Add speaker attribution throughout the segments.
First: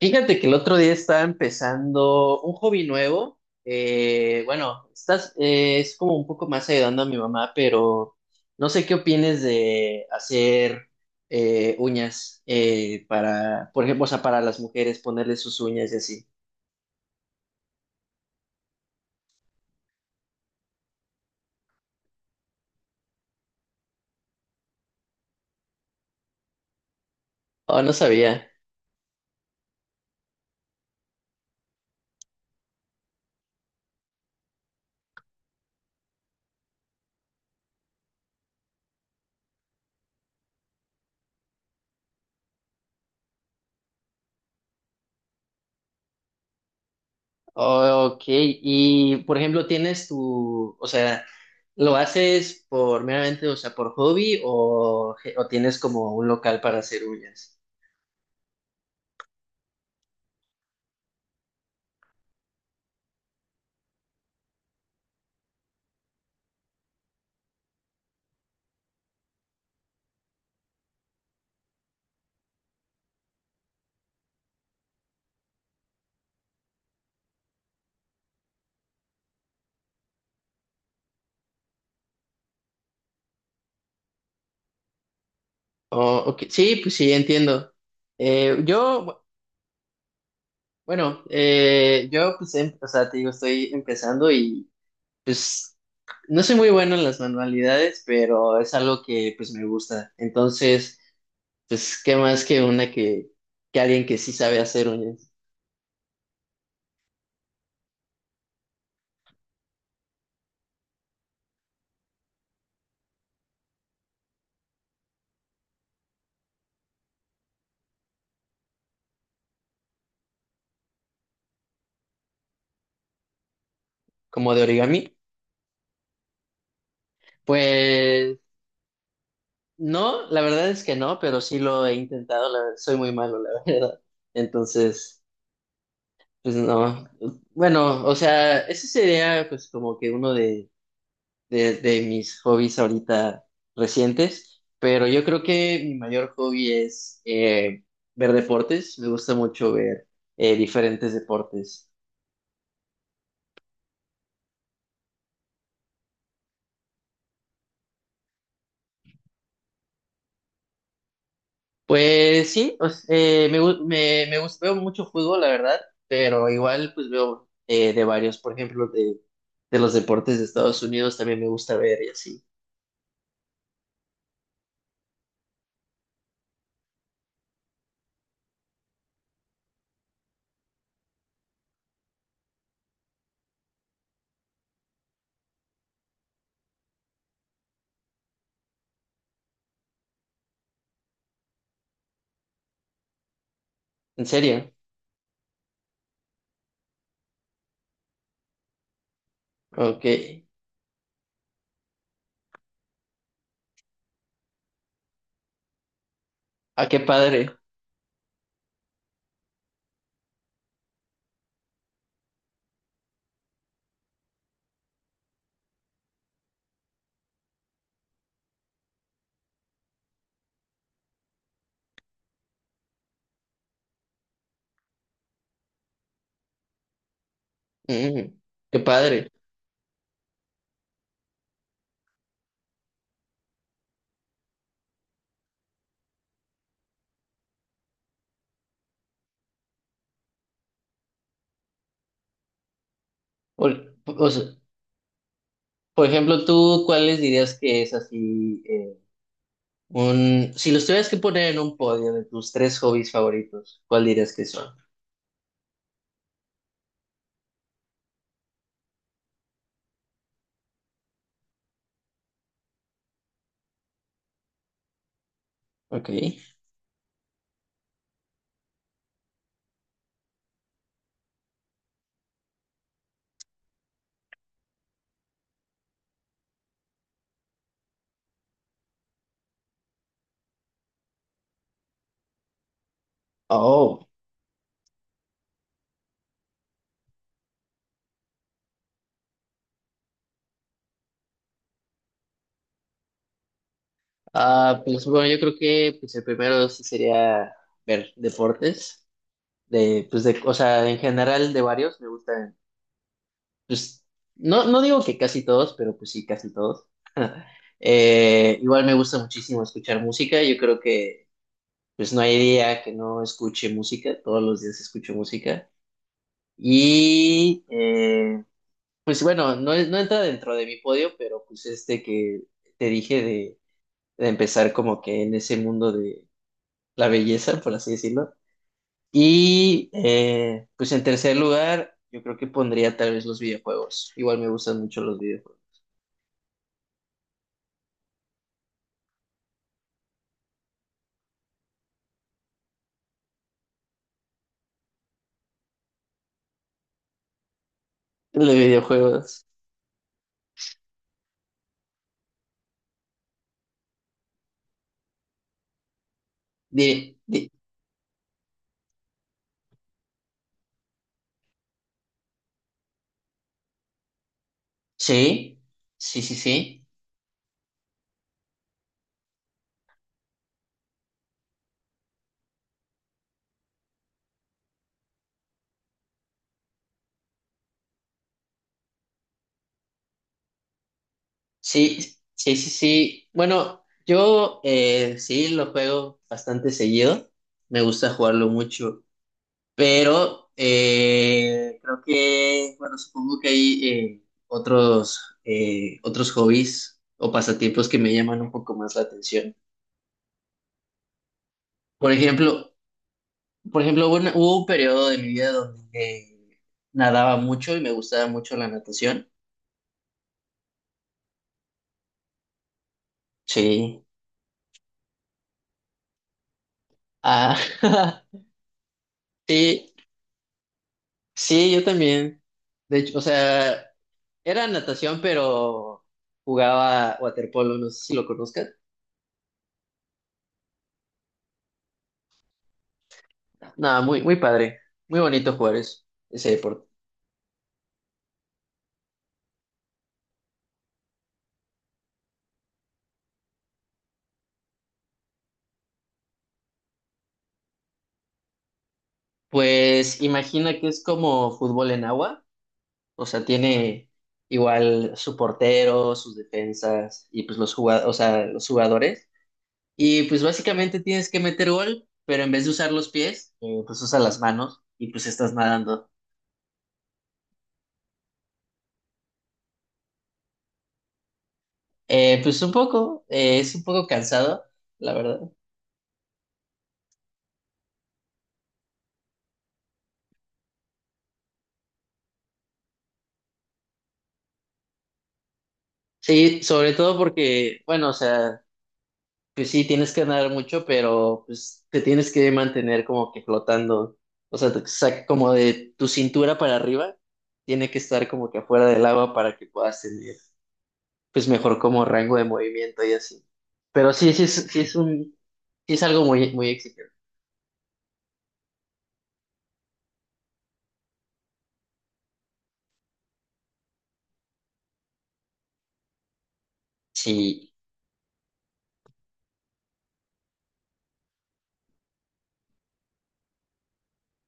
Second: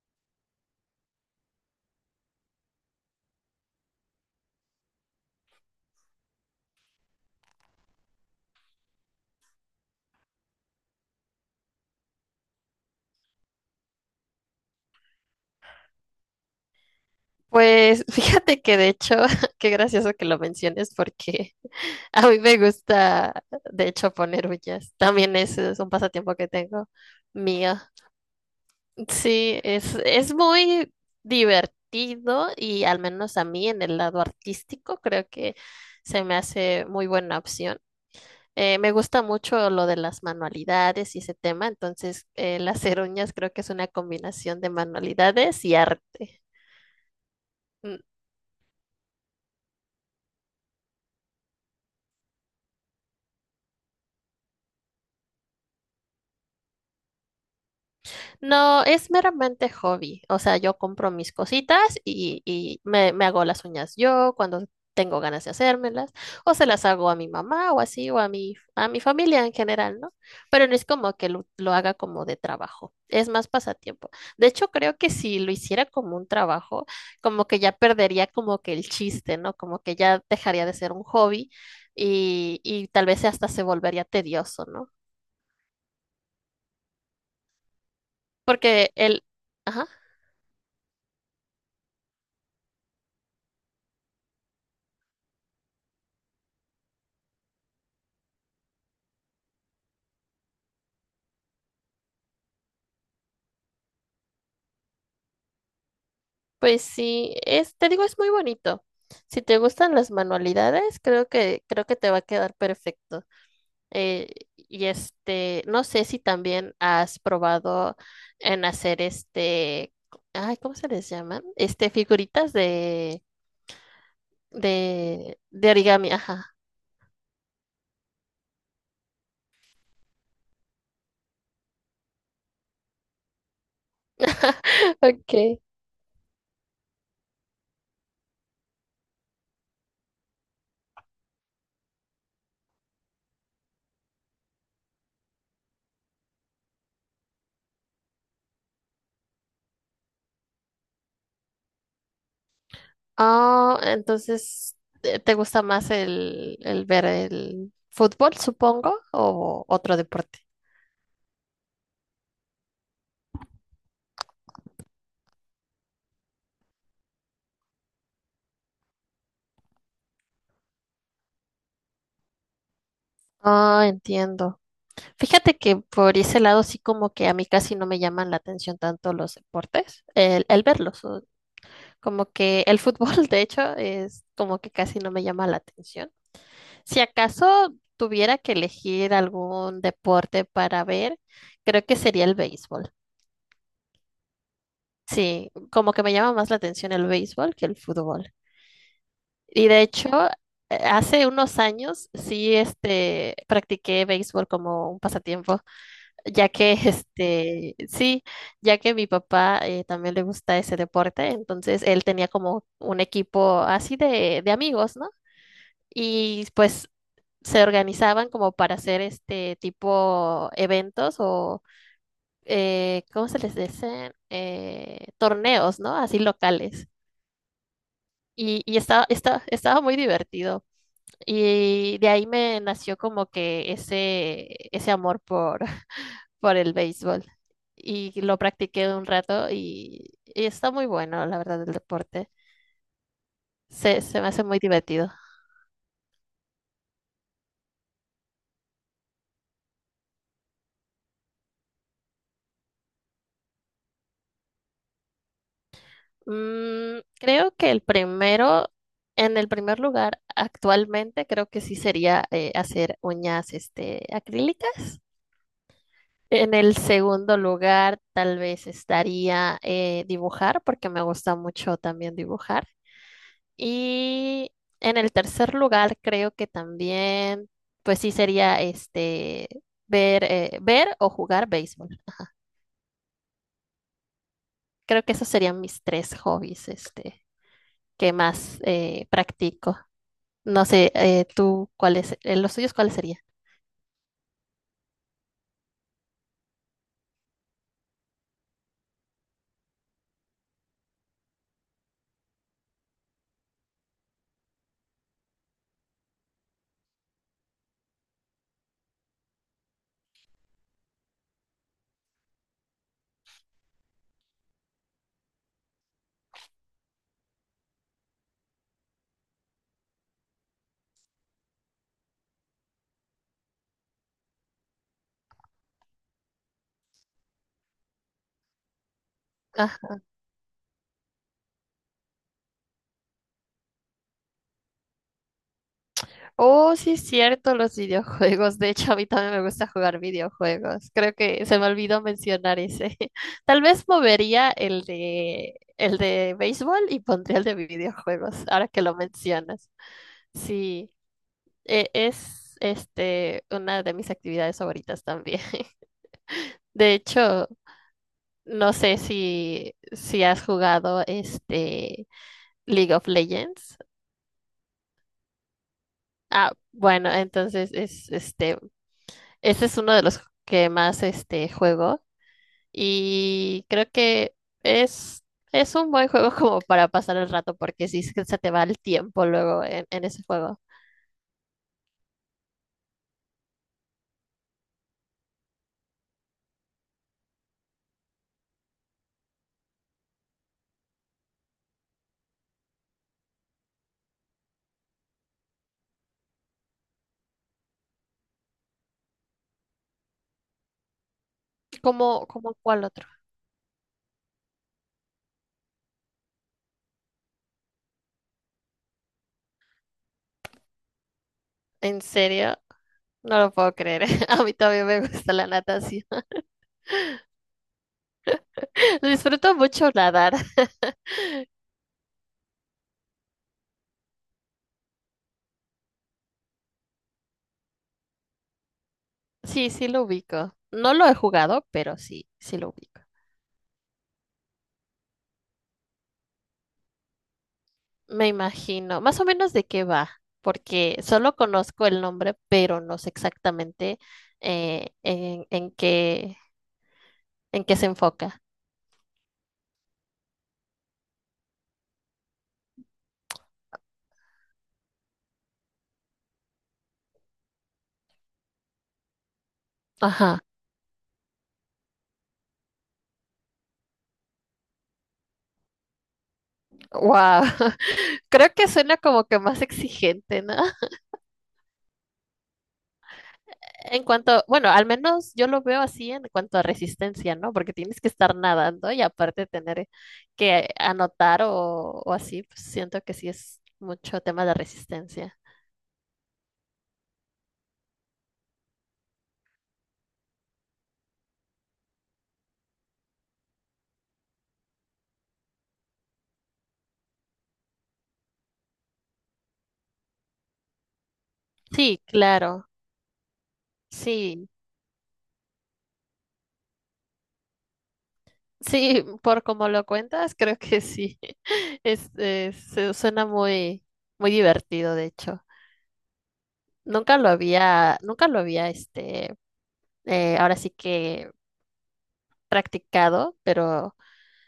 Speaker 1: Fíjate que el otro día estaba empezando un hobby nuevo. Bueno, estás, es como un poco más ayudando a mi mamá, pero no sé qué opines de hacer uñas para, por ejemplo, o sea, para las mujeres, ponerle sus uñas y así.
Speaker 2: Pues fíjate que de hecho, qué gracioso que lo menciones porque a mí me gusta, de hecho, poner uñas. También es un pasatiempo que tengo mío.
Speaker 1: Oh, no sabía.
Speaker 2: Sí, es muy divertido y al menos a mí en el lado artístico creo que se me hace muy buena opción. Me gusta mucho lo de las manualidades y ese tema, entonces las hacer uñas creo que es una combinación de manualidades y arte. Mm.
Speaker 1: Oh, ok. Y, por ejemplo, tienes tu, o sea, ¿lo haces por meramente, o sea, por hobby o tienes como un local para hacer uñas?
Speaker 2: No, es meramente hobby. O sea, yo compro mis cositas y me hago las uñas yo cuando tengo ganas de hacérmelas, o se las hago a mi mamá o así, o a mi familia en general, ¿no? Pero no es como que lo haga como de trabajo, es más pasatiempo. De hecho, creo que si lo hiciera como un trabajo, como que ya perdería como que el chiste, ¿no? Como que ya dejaría de ser un hobby y tal vez hasta se volvería tedioso, ¿no?
Speaker 1: Oh, ok. Sí, pues sí, entiendo. Eh,
Speaker 2: Porque
Speaker 1: yo, bu-
Speaker 2: el... Ajá.
Speaker 1: bueno, yo pues, o sea, te digo, estoy empezando y pues no soy muy bueno en las manualidades, pero es algo que pues me gusta. Entonces, pues, ¿qué más que una que alguien que sí sabe hacer un,
Speaker 2: Pues sí, es, te digo, es muy bonito. Si te gustan las manualidades, creo que te va a quedar perfecto. Eh, y este, no sé si también has probado en hacer este, ay, ¿cómo se les llaman? Este, figuritas de,
Speaker 1: como de origami?
Speaker 2: de origami, ajá.
Speaker 1: Pues no, la verdad es que no, pero sí lo he intentado, soy muy malo, la verdad. Entonces,
Speaker 2: Okay.
Speaker 1: pues no. Bueno, o sea, ese sería pues como que uno de mis hobbies ahorita recientes, pero yo creo que mi mayor hobby es ver deportes, me gusta mucho ver diferentes deportes.
Speaker 2: Ah, entonces, ¿te gusta más el ver el fútbol, supongo, o otro deporte?
Speaker 1: Pues sí, me gusta, veo mucho fútbol, la verdad, pero igual pues veo de varios, por ejemplo, de los deportes de Estados Unidos también me gusta ver y así.
Speaker 2: Ah, entiendo. Fíjate que por ese lado sí como que a mí casi no me llaman la atención tanto los deportes, el verlos, o como que el fútbol de hecho es como que casi no me llama la atención. Si acaso tuviera que elegir algún deporte para ver, creo que sería el béisbol.
Speaker 1: ¿En serio?
Speaker 2: Sí, como que me llama más la atención el béisbol que el fútbol. Y de
Speaker 1: Ok.
Speaker 2: hecho, hace unos años sí este practiqué béisbol como un pasatiempo, ya que
Speaker 1: Ah, qué padre.
Speaker 2: este, sí, ya que mi papá también le gusta ese deporte, entonces él tenía como un equipo así de amigos, ¿no? Y pues se organizaban como para hacer este tipo eventos o, ¿cómo se les dice? Torneos, ¿no? Así locales.
Speaker 1: Mm,
Speaker 2: Y
Speaker 1: qué padre.
Speaker 2: estaba muy divertido. Y de ahí me nació como que ese amor por el béisbol y lo practiqué un rato y está muy bueno, la verdad, el deporte.
Speaker 1: Por,
Speaker 2: Se
Speaker 1: o
Speaker 2: me
Speaker 1: sea,
Speaker 2: hace muy divertido.
Speaker 1: por ejemplo, ¿tú cuáles dirías que es así? Un, si los tuvieras que poner en un podio de tus tres hobbies favoritos, ¿cuál dirías que son?
Speaker 2: Mm, creo que el primero, en el primer lugar actualmente, creo que sí sería hacer uñas este, acrílicas.
Speaker 1: Ok.
Speaker 2: En el segundo lugar, tal vez estaría dibujar, porque me gusta mucho también dibujar. Y en el tercer lugar, creo que también, pues sí sería este ver, ver o jugar béisbol.
Speaker 1: Oh.
Speaker 2: Creo que esos serían mis tres hobbies, este, que más practico. No sé, tú, ¿cuáles, los tuyos cuáles serían?
Speaker 1: Ah, pues bueno, yo creo que pues el primero sí sería ver deportes. De, pues de, o sea, en general de varios me gustan. Pues, no, no digo que casi todos, pero pues sí, casi todos. Igual me gusta muchísimo escuchar música. Yo creo que pues no hay día que no escuche música. Todos los días escucho música. Y pues bueno, no, no entra dentro de mi podio, pero pues este que te dije de empezar como que en ese mundo de la belleza, por así decirlo. Y pues en tercer lugar, yo creo que pondría tal vez los videojuegos. Igual me gustan mucho los videojuegos.
Speaker 2: Oh, sí es cierto, los videojuegos. De hecho, a mí también me gusta jugar videojuegos. Creo que se me olvidó mencionar ese. Tal vez movería el de béisbol y pondría el de videojuegos,
Speaker 1: Los
Speaker 2: ahora que lo
Speaker 1: videojuegos.
Speaker 2: mencionas. Sí, es este una de mis actividades favoritas también. De
Speaker 1: Di-
Speaker 2: hecho,
Speaker 1: di-
Speaker 2: no sé si has jugado este League of Legends.
Speaker 1: sí, sí, sí,
Speaker 2: Ah,
Speaker 1: sí.
Speaker 2: bueno, entonces es este ese es uno de los que más este juego y creo que es, es un buen juego como para pasar el rato porque sí se te va el tiempo luego en ese juego.
Speaker 1: Sí, sí, sí, sí. Bueno, yo sí lo juego bastante seguido. Me gusta jugarlo mucho. Pero creo que, bueno, supongo que hay otros, otros hobbies o pasatiempos que me llaman un poco más la atención. Por
Speaker 2: ¿Cómo, cómo
Speaker 1: ejemplo,
Speaker 2: cuál otro?
Speaker 1: por ejemplo, hubo un periodo de mi vida donde nadaba mucho y me gustaba mucho la natación.
Speaker 2: ¿En serio? No lo puedo
Speaker 1: Sí.
Speaker 2: creer. A mí también me gusta la natación.
Speaker 1: Ah,
Speaker 2: Disfruto mucho
Speaker 1: sí,
Speaker 2: nadar.
Speaker 1: sí, yo también. De hecho, o sea, era natación, pero jugaba waterpolo, no sé si lo conozcas.
Speaker 2: Sí, sí lo ubico. No lo he jugado, pero sí, sí lo ubico.
Speaker 1: Nada, muy, muy padre. Muy bonito jugar ese deporte.
Speaker 2: Me imagino. Más o menos de qué va, porque solo conozco el nombre, pero no sé exactamente eh, en, en qué, en qué se enfoca.
Speaker 1: Pues imagina que es como fútbol en agua. O sea, tiene igual su portero, sus defensas y pues los jugadores, o sea, los jugadores. Y
Speaker 2: Ajá.
Speaker 1: pues básicamente tienes que meter gol, pero en vez de usar los pies, pues usa las manos y pues estás nadando.
Speaker 2: Wow. Creo que suena como que más exigente, ¿no?
Speaker 1: Pues un poco, es un
Speaker 2: En
Speaker 1: poco
Speaker 2: cuanto,
Speaker 1: cansado,
Speaker 2: bueno, al
Speaker 1: la
Speaker 2: menos
Speaker 1: verdad.
Speaker 2: yo lo veo así en cuanto a resistencia, ¿no? Porque tienes que estar nadando y aparte tener que anotar o así, pues siento que sí es mucho tema de resistencia.
Speaker 1: Sí, sobre todo porque, bueno, o sea, pues sí, tienes que ganar mucho, pero pues te tienes que mantener como que flotando. O sea, como de tu cintura para arriba, tiene que estar como que afuera del agua para que puedas tener pues mejor
Speaker 2: Sí,
Speaker 1: como rango de
Speaker 2: claro.
Speaker 1: movimiento y así. Pero sí,
Speaker 2: Sí,
Speaker 1: sí es un, sí es algo muy, muy exigente.
Speaker 2: sí, por como lo cuentas, creo que sí. Es, suena muy, muy divertido, de hecho.
Speaker 1: Sí,
Speaker 2: Nunca lo había, este, ahora sí que practicado, pero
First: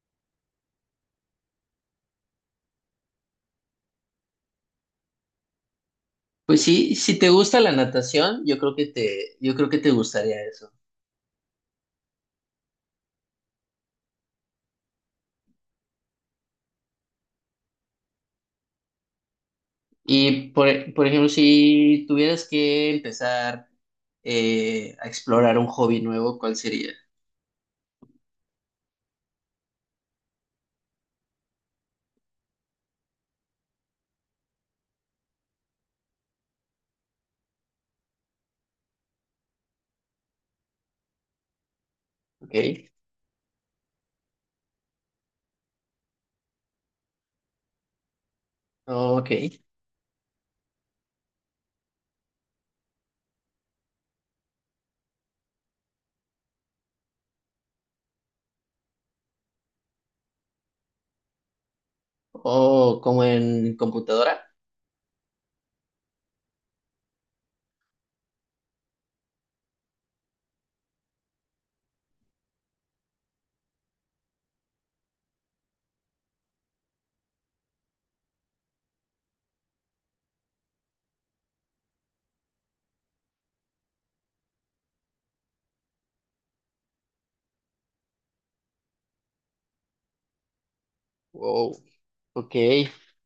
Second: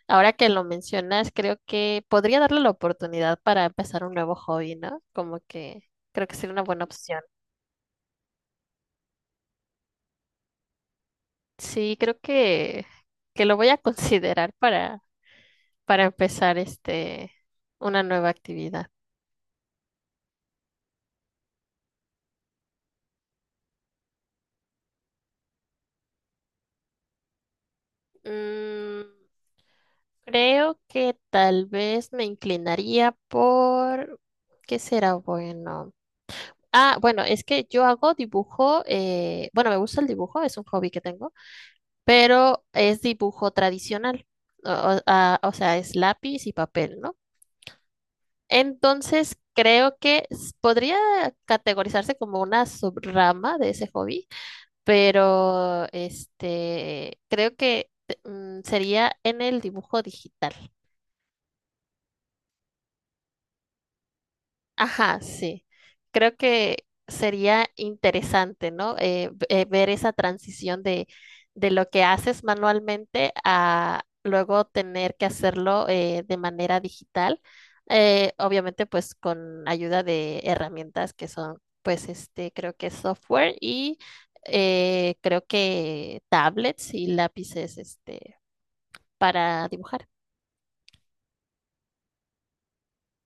Speaker 2: ahora que lo mencionas, creo que podría darle la oportunidad para empezar un nuevo hobby, ¿no? Como que creo que sería
Speaker 1: pues
Speaker 2: una buena
Speaker 1: sí, si
Speaker 2: opción.
Speaker 1: te gusta la natación, yo creo que te, yo creo que te gustaría eso.
Speaker 2: Sí, que lo voy a considerar para empezar este, una nueva actividad.
Speaker 1: Y por, por ejemplo, si tuvieras que empezar a explorar un hobby nuevo, ¿cuál sería?
Speaker 2: Mm, creo que tal vez me inclinaría por... ¿Qué será bueno? Ah, bueno, es que yo hago dibujo, bueno, me gusta el dibujo, es un hobby que tengo,
Speaker 1: Ok,
Speaker 2: pero es dibujo tradicional, o, o sea, es lápiz y papel, ¿no? Entonces,
Speaker 1: ok.
Speaker 2: creo que podría categorizarse como una subrama de ese hobby, pero este, creo que sería en el dibujo digital.
Speaker 1: O como en computadora.
Speaker 2: Ajá, sí. Creo que sería interesante, ¿no? Ver esa transición de lo que haces manualmente a luego tener que hacerlo de manera digital. Obviamente, pues con ayuda de herramientas que son, pues, este, creo que software y creo que tablets y lápices, este, para dibujar.
Speaker 1: Wow. Ok.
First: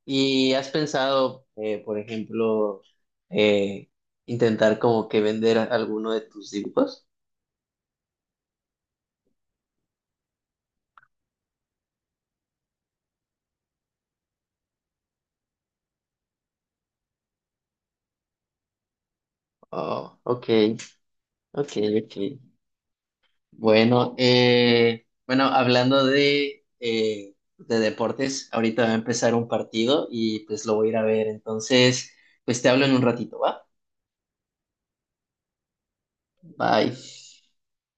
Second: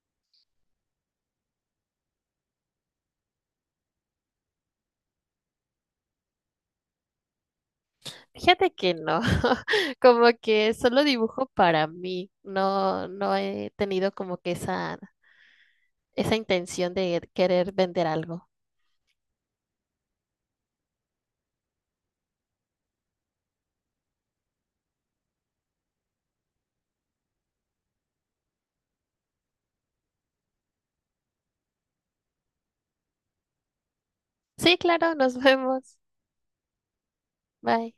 Speaker 1: ¿Y has pensado, por ejemplo, eh, intentar como que vender alguno de tus dibujos?
Speaker 2: Fíjate que no, como que solo dibujo para mí, no, no he tenido como que esa intención de querer vender algo.
Speaker 1: Oh, ok. Ok, ok. Bueno, bueno, hablando de deportes, ahorita va a empezar un partido y pues lo voy a ir a ver. Entonces, pues te hablo en un ratito, ¿va?
Speaker 2: Sí, claro, nos vemos.
Speaker 1: Bye.
Speaker 2: Bye.